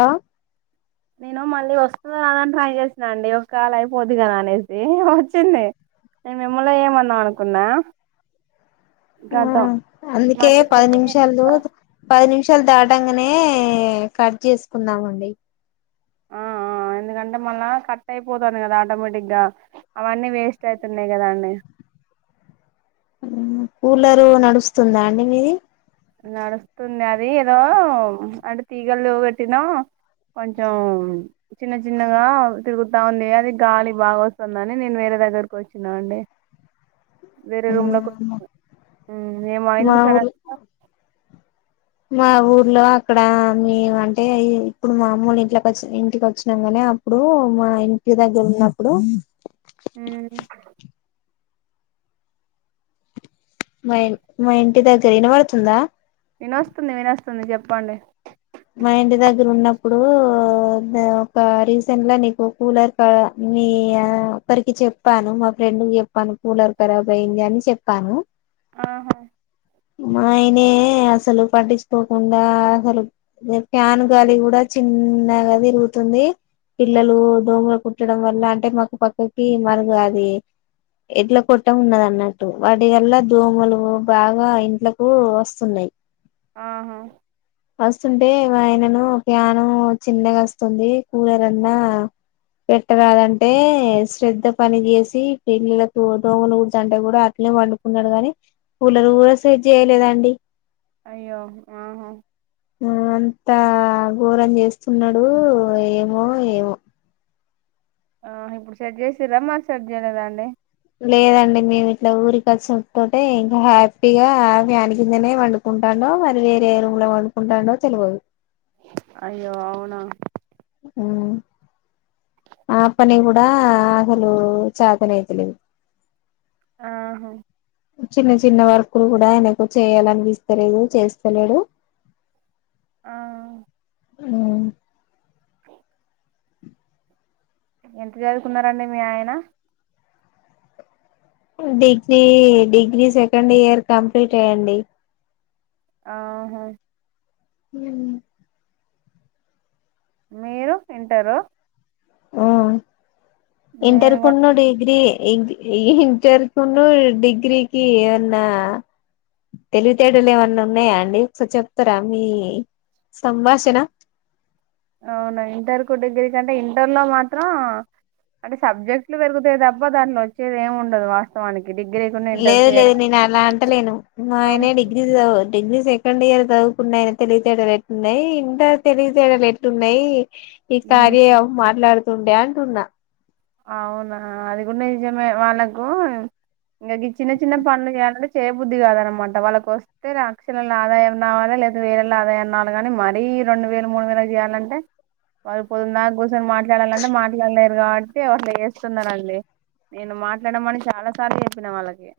ఆ నేను మళ్ళీ వస్తుద రాదా అని ట్రై చేసిన అండి ఒకాళ అయిపోద్ది కదా అనేసి వచ్చింది ముల ఏమందాం అనుకున్నా ఆ గతం అందుకే మళ్ళీ పది నిమిషాలు పది నిమి మిషాలు దాటంగనే కట్ చేసుకుందామండి ఆ ఆ ఎందుకంటే మళ్ళా కట్ అయిపోతాంది కదా ఆటోమేటిగ్గా అవన్నీ వేస్ట్ అయితున్నాయి కదా అండి కూలరు నడుస్తుందా అండి మీది నడుస్తుంది అది ఏదో అంటే తీగలుగట్టినా కొంచెం చిన్న చిన్నగా తిరుగుతా ఉంది అది గాలి బాగా వస్తుందని నేను వేరే దగ్గరకు వచ్చినా అండి వేరే రూమ్ లో కొ మేము మా ఎందు ఊర్లో మా ఊర్లో అక్కడ మేము అంటే ఈ ఇప్పుడు మా అమ్మోల్ల ఇంట్లోకి వచ్చిన ఇంటికి వచ్చినాం గాని అప్పుడు మా ఇంటి దగ్గర ఉన్నప్పుడు హ్మ్ మా మా ఇంటి దగ్గర వినపడుతుందా వినస్తుంది వినస్తుంది చెప్పండి మా ఇంటి దగ్గర ఉన్నప్పుడు ఒక రీసెంట్ గా నీకు కూలర్ మీ ఒక్కరికి చెప్పాను మా ఫ్రెండ్కి చెప్పాను కూలర్ కరాబ్ అయ్యింది అని చెప్పాను ఆహా నే అసలు పట్టించుకోకుండా అసలు ఫ్యాన్ గాలి కూడా చిన్నగా తిరుగుతుంది పిల్లలు దోమలు కుట్టడం వల్ల అంటే మాకు పక్కకి మరుగు అది ఎడ్ల కొట్టం ఉన్నది అన్నట్టు వాటి వల్ల దోమలు బాగా ఇంట్లకు వస్తున్నయి ఆహా వస్తుంటే ఆయనను ప్యాను చిన్నగా వస్తుంది కూలరన్నా పెట్టరాదంటే శ్రద్ధ పని చేసి పిల్లలకు దోమలు కుడతాంటే కూడా అట్నే పండుకున్నాడు గానీ కూలర్ కూడా సెట్చేయలేదండి అయ్యో ఆహో ఆ అంతా ఘోరం చేస్తున్నాడు ఏమో ఏమో ఆ ఇప్పుడు సెట్ చేసిరా మరి సెట్ చేయలేదా అండి లేదండి మేము ఇట్లా ఊరికచ్చుడ్ తోటే ఇంకా హ్యాపీగా ఫ్యాన్ కిందనే పండుకుంటాండో మరి వేరే రూమ్ లో పండుకుంటాండో తెలవదు అయ్యో అవునా హ్మ్ ఆ పని కూడ అసలు చాతనైతలేదు ఆహా చిన్న చిన్న వర్క్లు కూడ ఆయనకు చేయాలనిపిస్తలేదు చేస్తలేడు ఆ హ్మ్ ఎంత చదువుకున్నారండి మీ ఆయన degree degree second year complete అండి ఆహా హ్ మీరు ఇంటరు. ఆ ఇంటర్ నేను కూడా కున్ను డిగ్రీ ఏంది ఇంటర్ కున్ను డిగ్రీకి ఏమన్నా తెలివితేడాలు ఏమన్నా ఉన్నాయా అండి. ఒకసారి చెప్తారా మీ సంభాషణ. అవునా ఇంటర్ కు డిగ్రీకి అంటే ఇంటర్ లో మాత్రం అంటే సబ్జెక్ట్లు పెరుగుతాయి తప్పా దాంట్లో వచ్చేది ఏమి ఉండదు వా లేదు లేదు నేను అలా అంటలేను మా ఆయనే డిగ్రీ చవు డిగ్రీ సెకండ్ ఇయర్ చదువుకున్నాయనా తెలివితేటలు ఎట్లున్నయి, ఇంటర్ తెలివితేటలెట్లున్నయి ఈ కార్య ఆప్ మాట్లాడు టుండే అంటున్నా. అవునా అది కూడా నిజమే వాళ్ళకు ఇంగ గి చిన్న చిన్న పనులు చేయాలంటే చేయబుద్ది కాదనమాట వాళ్ళకొస్తే లక్షలల్లో ఆదాయం రావాలి లేదా వేలలో ఆదాయం రావాలి. కాని మరీ రెండు వేలు మూడు వేలుకు చేయాలంటే వాళ్లు పొద్దుందాక కూసో ని మాట్లాడాలన్నా మాట్లాడలేరు. రా అందుకే అట్లా చేస్తున్నరండి నేను మాట్లాడమని చాలా సార్లు చెప్పినా వాళ్ళకి.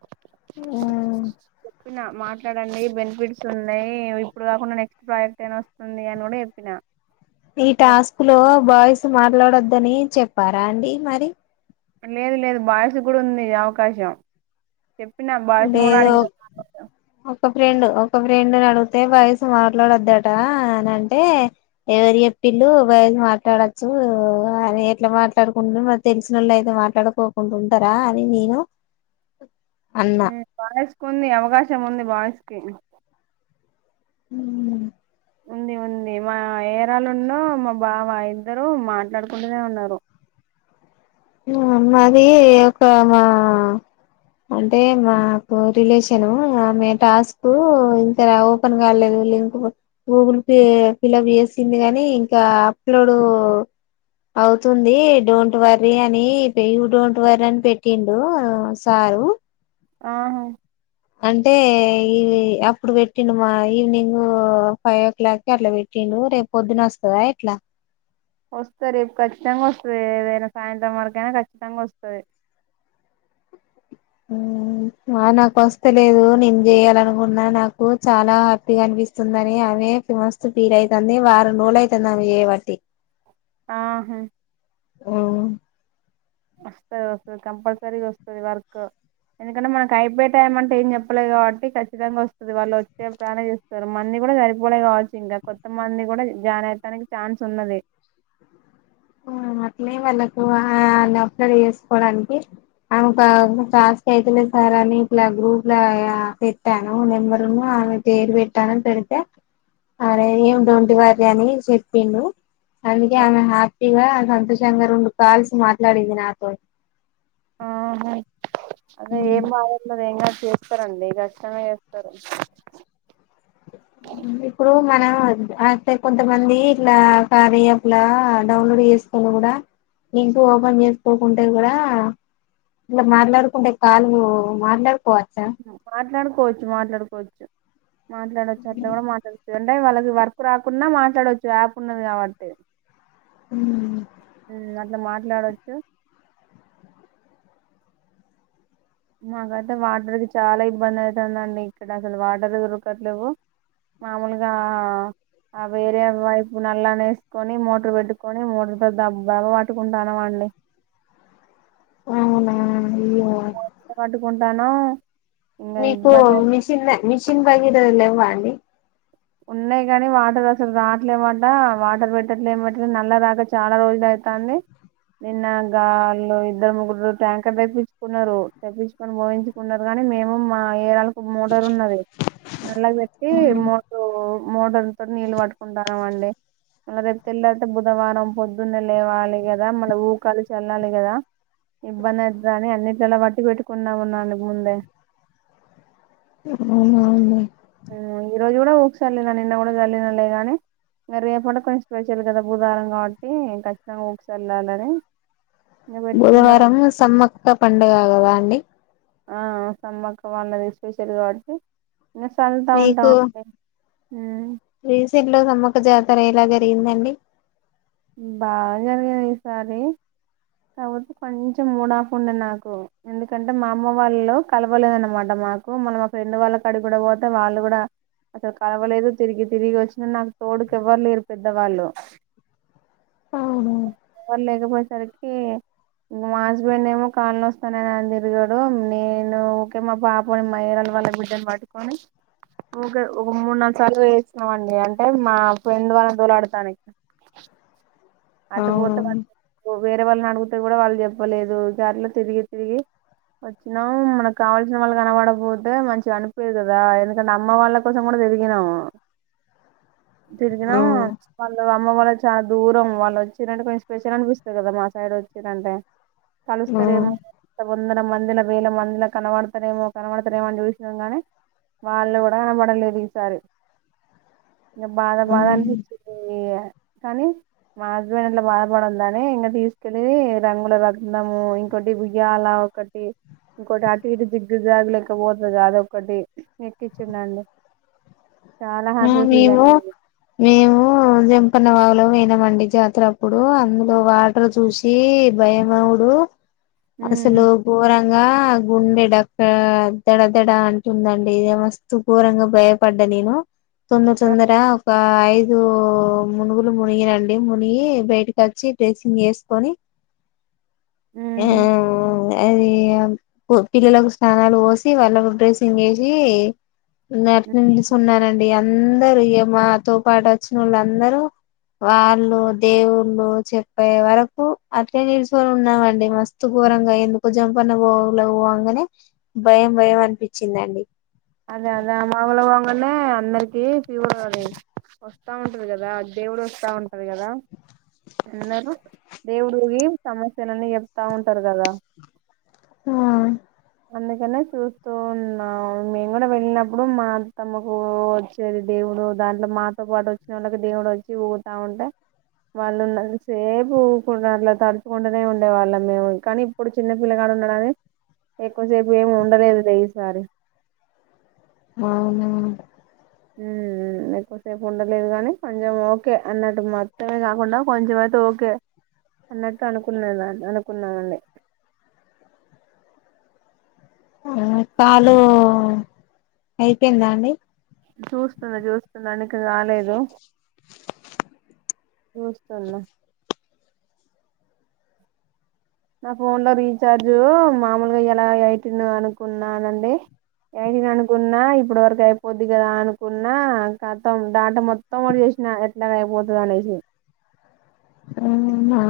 ఊ ప్పిన మాట్లాడండి బెనిఫిట్స్ ఉన్నయి. ఇప్పుడు కాకుండా నెక్స్ట్ ప్రాజెక్ట్ ఐనా వస్తుంది అని కూడా చెప్పినా. ఈ టాస్క్ లో బాయ్స్ మ ట్లాడొద్దని చెప్పారా అండి మరి. లేదు లేదు బాయ్స్ కూడా ఉంది అవకాశం. చెప్పిన బాయ్స్ ని కూడా లేదు అడిగిన్రు [inaudible] ఒక ఫ్రెండ్ ఒక ఫ్రెండ్ నడుగుతే బాయ్స్ మాట్లాడొద్దటా అని అంటే ఎవరు చెప్పిల్లు బాయ్స్ మాట్లాడచ్చు. అయినా ఎట్లా మాట్లాడుకునుడు మరి తెలిసినోళ్ళు అయితే మాట్లాడుకోకుండా ఉంటారా అని నేను అన్నా హ్ బాయ్స్ కుంది అవకాశం ఉంది బాయ్స్. ఓకేనా హ్ ఉంది ఉంది మా ఏరాలు ఉన్ను మా బావ ఇద్దరు మాట్లాడుకుంటనే ఉన్నరు. హ మాది ఒకా అంటే మాకు రిలేషన్ ఆమె టాస్క్ ఇంకా ఓపెన్ కాలేదు. లింక్ గూగుల్కి ఫిలప్ చేసింది. కానీ ఇంకా అప్లోడ్ అవుతుంది డోంట్ వర్ రి అని యూ డోంట్ వరి అని పెట్టిండు సారు. ఆహా అంటే ఈ అప్పుడు పెట్టిండు. మా ఈవినింగ్ ఫైవ్ ఓ క్లాక్కిి అట్లా పెట్టిండు. రేపు పొద్దున అస్తదా ఎట్లా. వస్తది రేపు ఖచ్చితంగా వస్తది ఏదైనా సాయంత్రం వరకైనా ఖచ్చితంగా వస్తది. హ్ ఆ నాకు వస్తలేదు. నేను చేయాలనుకున్నా, నాకు చాలా హ్యాపీగా అనిపిస్తుందని అమె మస్తు ఫీల్ అయితంది వారం రోజులైతుంది ఆమె చేయబట్టి. ఆహా అ వస్తది వస్తది కంపల్సరీగా వస్తది వర్క్. ఎందుకంటే మనకు అయిపోయే టైం అంటే ఏం చెప్పలేదు కాబట్టి ఖచ్చితంగా వస్తది. వాళ్ళు వచ్చే ప్లానే చేస్తరు. మంది కూడా సరిపోలే కావచ్చు ఇంగా కొత్త మంది కూడా జాయిన్ అవుతానికి ఛాన్స్ ఉన్నది. అట్లే వాళ్ళకు ఆ అప్లోడ్ చేసుకోవడానికి ఆమె ఒక టాస్క్ అయితేలే సార్ అని ఇట్లా గ్రూప్ పెట్టాను. నెంబరున్ను ఆమె పేరు పెట్టాను, పెడితే ఆరే ఏమి డొంట్ వర్రి అని చెప్పిండు. అందుకే ఆ, ఆమె హ్య పిగా సంతోషంగా రెండు కాల్స్ మాట్లాడింది నాతోని. ఆహా అదే ఏం బాగుంది [inaudible] ఎంగా చేస్తారండి కశ్చితం చేస్తారు [unintelligible] తే కొంతమంది ఇట్లా కార్య యాప్ లా డౌన్లోడ్ చేసుకొని కూడా లింక్ ఓపెన్ చేసుకోకుంటే కూడా ఇలా మాట్లాడుకుంటే కాలు మాట్లాడు మాట్లాడుకోవచ్చు మాట్లాడుకోవచ్చు మాట్లాడచ్చు అట్లా కూడా మాట్లాడచ్చు అంటే వాళ్ళకి వర్క్ రాకున్నా మాట్లాడవచ్చు యాప్ ఉన్నది కాబట్టి ఉమ్ ఉమ్మ్ [unintelligible] ఇట్లా మాట్లాడచ్చు మాకైతే వాటర్కి చాలా ఇబ్బంది అవుతుందండి ఇక్కడ అసలు వాటర్ దొరకట్లేదు మామూలుగా ఆ వేరే వైపు నల్లనే కొని మోటర్ బెట్టుకొని మోటర్ డబ్బలా పట్టుకుంటానమండి అవునా అయ్యె దను [unintelligible] మీకు మిషిన్ మిషిన్ [unintelligible] లెవ్వా అండి ఉన్నాయి కాని వాటర్ అసలు రావట్లేమట వాటర్ పెట్టట్లేమంటే నల్ల రాక చాలా రోజులు ఐతాంది నిన్న గాళు ఇద్దరు ముగ్గురు ట్యాంకర్ తెప్పించుకున్నారు తెప్పించుకొని పోయించుకున్నారు కానీ మేము మా ఏరాల మోటరు ఉన్నది నల్ల పెట్టి మో మోటర్ తోటి నీళ్ళు పట్టుకుంటాన్నామండి ఇంక మళ్ళ రేపు తెల్లతే బుధవారం పొద్దున్నే లేవాలి కదా మళ్ళీ ఊకాలు చల్లాలి కదా ఇబ్బంది ఐతదని అన్నిట్లా పట్టి పెట్టుకున్నామున్నాండి ముందే అవునా అండి ఈరోజు కూడా ఊక సల్లిన నిన్న కూడా చల్లినా లే కానీ ఇగ రేపంటే కొంచెం స్పెషల్ కదా బుధవారం కాబట్టి ఖచ్చితంగా ఊక సల్లాలని బుధవారం సమ్మక్క పండుగ కదా అండి ఆ సమ్మక్క వాళ్ళది స్పెషల్ కాబట్టి ఇంక సల్లతా ఉంటాం మీకు అండి రీసెంట్ లో సమ్మ [unintelligible] జాతర ఎలా జరిగిందండి బాగా జరిగింది ఈసారి కాకపోతే కొంచెం మూడ్ ఆఫ్ ఉండె నాకు ఎందుకంటే మా అమ్మ వాళ్ళు కలవలేదన్నమాట మాకు మళ్ళీ మా ఫ్రెండ్ వాళ్ళ కాడి కూడా పోతే వాళ్ళు కూడా అసలు కలవలేదు తిరిగి తిరిగి వచ్చిన నాకు తోడుకి ఎవ్వరులేరు పెద్దవాళ్ళు అవును [unintelligible] ఎవ్వరు లేకపో కరెక్టే మా హస్బెండ్ ఏమో కాళ్లో వస్తాననిని తిరిగాడు నేను ఊకే మా పాప మా ఏరే వాళ్ళ బిడ్డను పట్టుకొని కే ఒక మూడు నాలుగు సార్లు వేసన్నాం అండి అంటే మా ఫ్రెండ్ వాళ్ల దోలాడతాను ఇ అటు పోత అవును [unintelligible] వేరే వాళ్ళని అడిగితే కూడా వాళ్ళు చెప్పలేదు దారిలో తిరిగి తిరిగి వచ్చినాం మనకు కావాల్సిన వాళ్ళకి కనపడకపోతే మంచిగా అనిపిదు కదా ఎందుకంటే అమ్మ వాళ్ళ కోసం కూడా తిరిగినాం తిరిగినాం అవును వాళ్ళు అమ్మ వాళ్ళ చాలా దూరం వాళ్ళ వచ్చిరంటే కొంచెం స్పెషల్ అనిపిస్తుంది కదా మా సైడ్ వచ్చిర్రంటే కలుస్తారేమో ఆ వందర మందిల, వేల మందిల కనబడతారేమో, కనబడతారేమో అని చూసినం గాని వాళ్ళు కూడా కనబడలేదు ఈసారి. బాధ బాధనిపిచింది. ఏ కానీ మా హస్బెండ్ అట్లా బాధపడ్డిదని ఇంకా తీసుకెల్లి రంగుల రట్నం, ఇంకోటి ఉయ్యాల ఒకటి ఇంకొటి అటు ఇటు జిగ్గుజాగులు ఎకపోతుంది అద ఒకటి ఎక్కిచ్చుండండి. మేము మేము జంపన వా బలమనామండి జాతర అప్పుడు అందులో వాటర్ చూసి భయమవుడు ఉమ్, అసలు బోరా భయంగా గుండెడక్క దడ దడా అంటుందండి ఇద మస్తు ఘోరంగా భయపడ్డా నేను. తొందర ఆ, తొందర ఒక ఐదు మునుగులు మునిగినండి. మునిగి బయటకి వచ్చి డ్రెస్సింగ్ వేసుకొని ఆ ఉమ్, [unintelligible] అది పిల్లలకు స్నానాలు పోసి వాళ్ళకు డ్రెసింగ్ వేసి నేను అట్లే నిల్సునానండీ. అందరు మాతో పాటు వచ్చిన వాళ్ళు, అందరూ వాళ్ళు దేవుళ్ళు చెప్పే వరకు అట్లే నిల్చొని ఉన్నామండి. మస్తు గోరంగా ఎందుకు జంపన గల అగానే భయం భయం అనిపించిందండి. అదే అదే ఆ మామలు బగానే అందరికి ఫీవర్ అ వస్తా ఉంటది కదా. దేవుడు వస్తా ఉంటు అదే కదా ఎన్నారు దేవుడికి సమస్యలన్నీ చెప్తా ఉంటారు కదా. ఆ అందుకనే చూస్తూ ఉన్నాం. మేము కూడా వెళ్ళినప్పుడు మా అత్తమ్మకు వచ్చేది దేవుడు. దాంట్లో మాతో పాటు వచ్చిన వాళ్ళకి దేవుడు వచ్చి ఊగుతూ ఉంటే వాళ్ళు సేపు ఊకు అంట్లో తడుచుకుంటూనే ఉండేవాళ్ళ మేము. కానీ ఇప్పుడు చిన్నపిల్లగాడ ఉన్నడని ఎక్కువసేపు ఏమి ఉండలేదు. ఈసారి అవును ఊఉ ఎక్కువసేపు ఉండలేదు కానీ కొంచెం ఓకే అన్నట్టు, మొత్తమే కాకుండా కొంచెం అయితే ఓకే అన్నట్టు అనుకున్నాద అనుకున్నానండి. కాలు అయిపోయిందా అండి చూస్తున్నా చూస్తున్నా అందునికి రాలేదు. చూస్తున్న నా ఫోన్లో రీఛార్జ్ మామూలుగా ఇలా ఎఐటీన్ అనుకున్నానండి. ఎఐటీని అనుకున్నా ఇప్పటి వరకు అయిపోద్ది కదా అనుకున్న, కతం డేటా మొత్తం ఒకటి చేసిన ఎట్లాగ అయిపోతుంది అనేసి. ఆ ఉన్న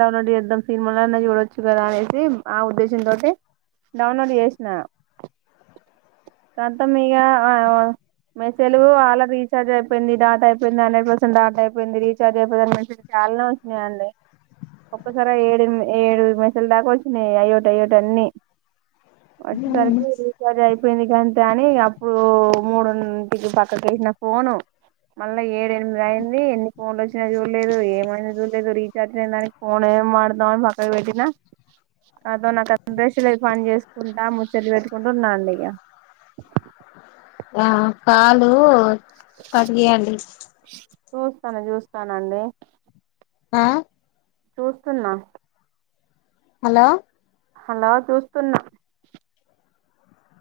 డౌన్లోడ్ చేద్దాం సినిమాలో చూడవచ్చు కదా అనేసి, ఆ ఉద్దేశంతో డౌన్లోడ్ చేసిన కాతం ఇక మెసేజ అలా రీచార్జ్ అయిపోయింది. డాట అయిపోయింది, హండ్రెడ్ పర్సెంట్ డాట అయిపోయింది. రీచార్జ్ అయిపోయి మసజయాలనే వచ్చినాయిడి ఒక్కసారి ఏడు ఏడు మెసెజు లు దాకవచ్చినాయి అయ్యోటి అయ్యోటి అన్ని వచ్చేసరికి రీఛార్జ్ అయిపోయింది కాంతే అని ఇప్పుడు మూడుంటికి పక్కకిసిన ఫోను మళ్ళా ఏడు ఎనిమిది అయింది ఎన్ని ఫోన్లు వచ్చ. చూడలేదు ఏమైందోచుడలేదు రిఛార్జ్ దానికి కోన ఏ మాడదాం అని పక్కకు పెట్టినా, కాతో నాకు అందరేసిల పని చేసుకుంటా ముచ్చది పెట్టుకుంటూ ఉన్నాండి ఇక ఆ కాలు పడిగయడి చూస్తాను, చూస్తానండి ఆ చూస్తున్నా హలో హలో చూస్తున్నా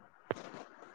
ఆ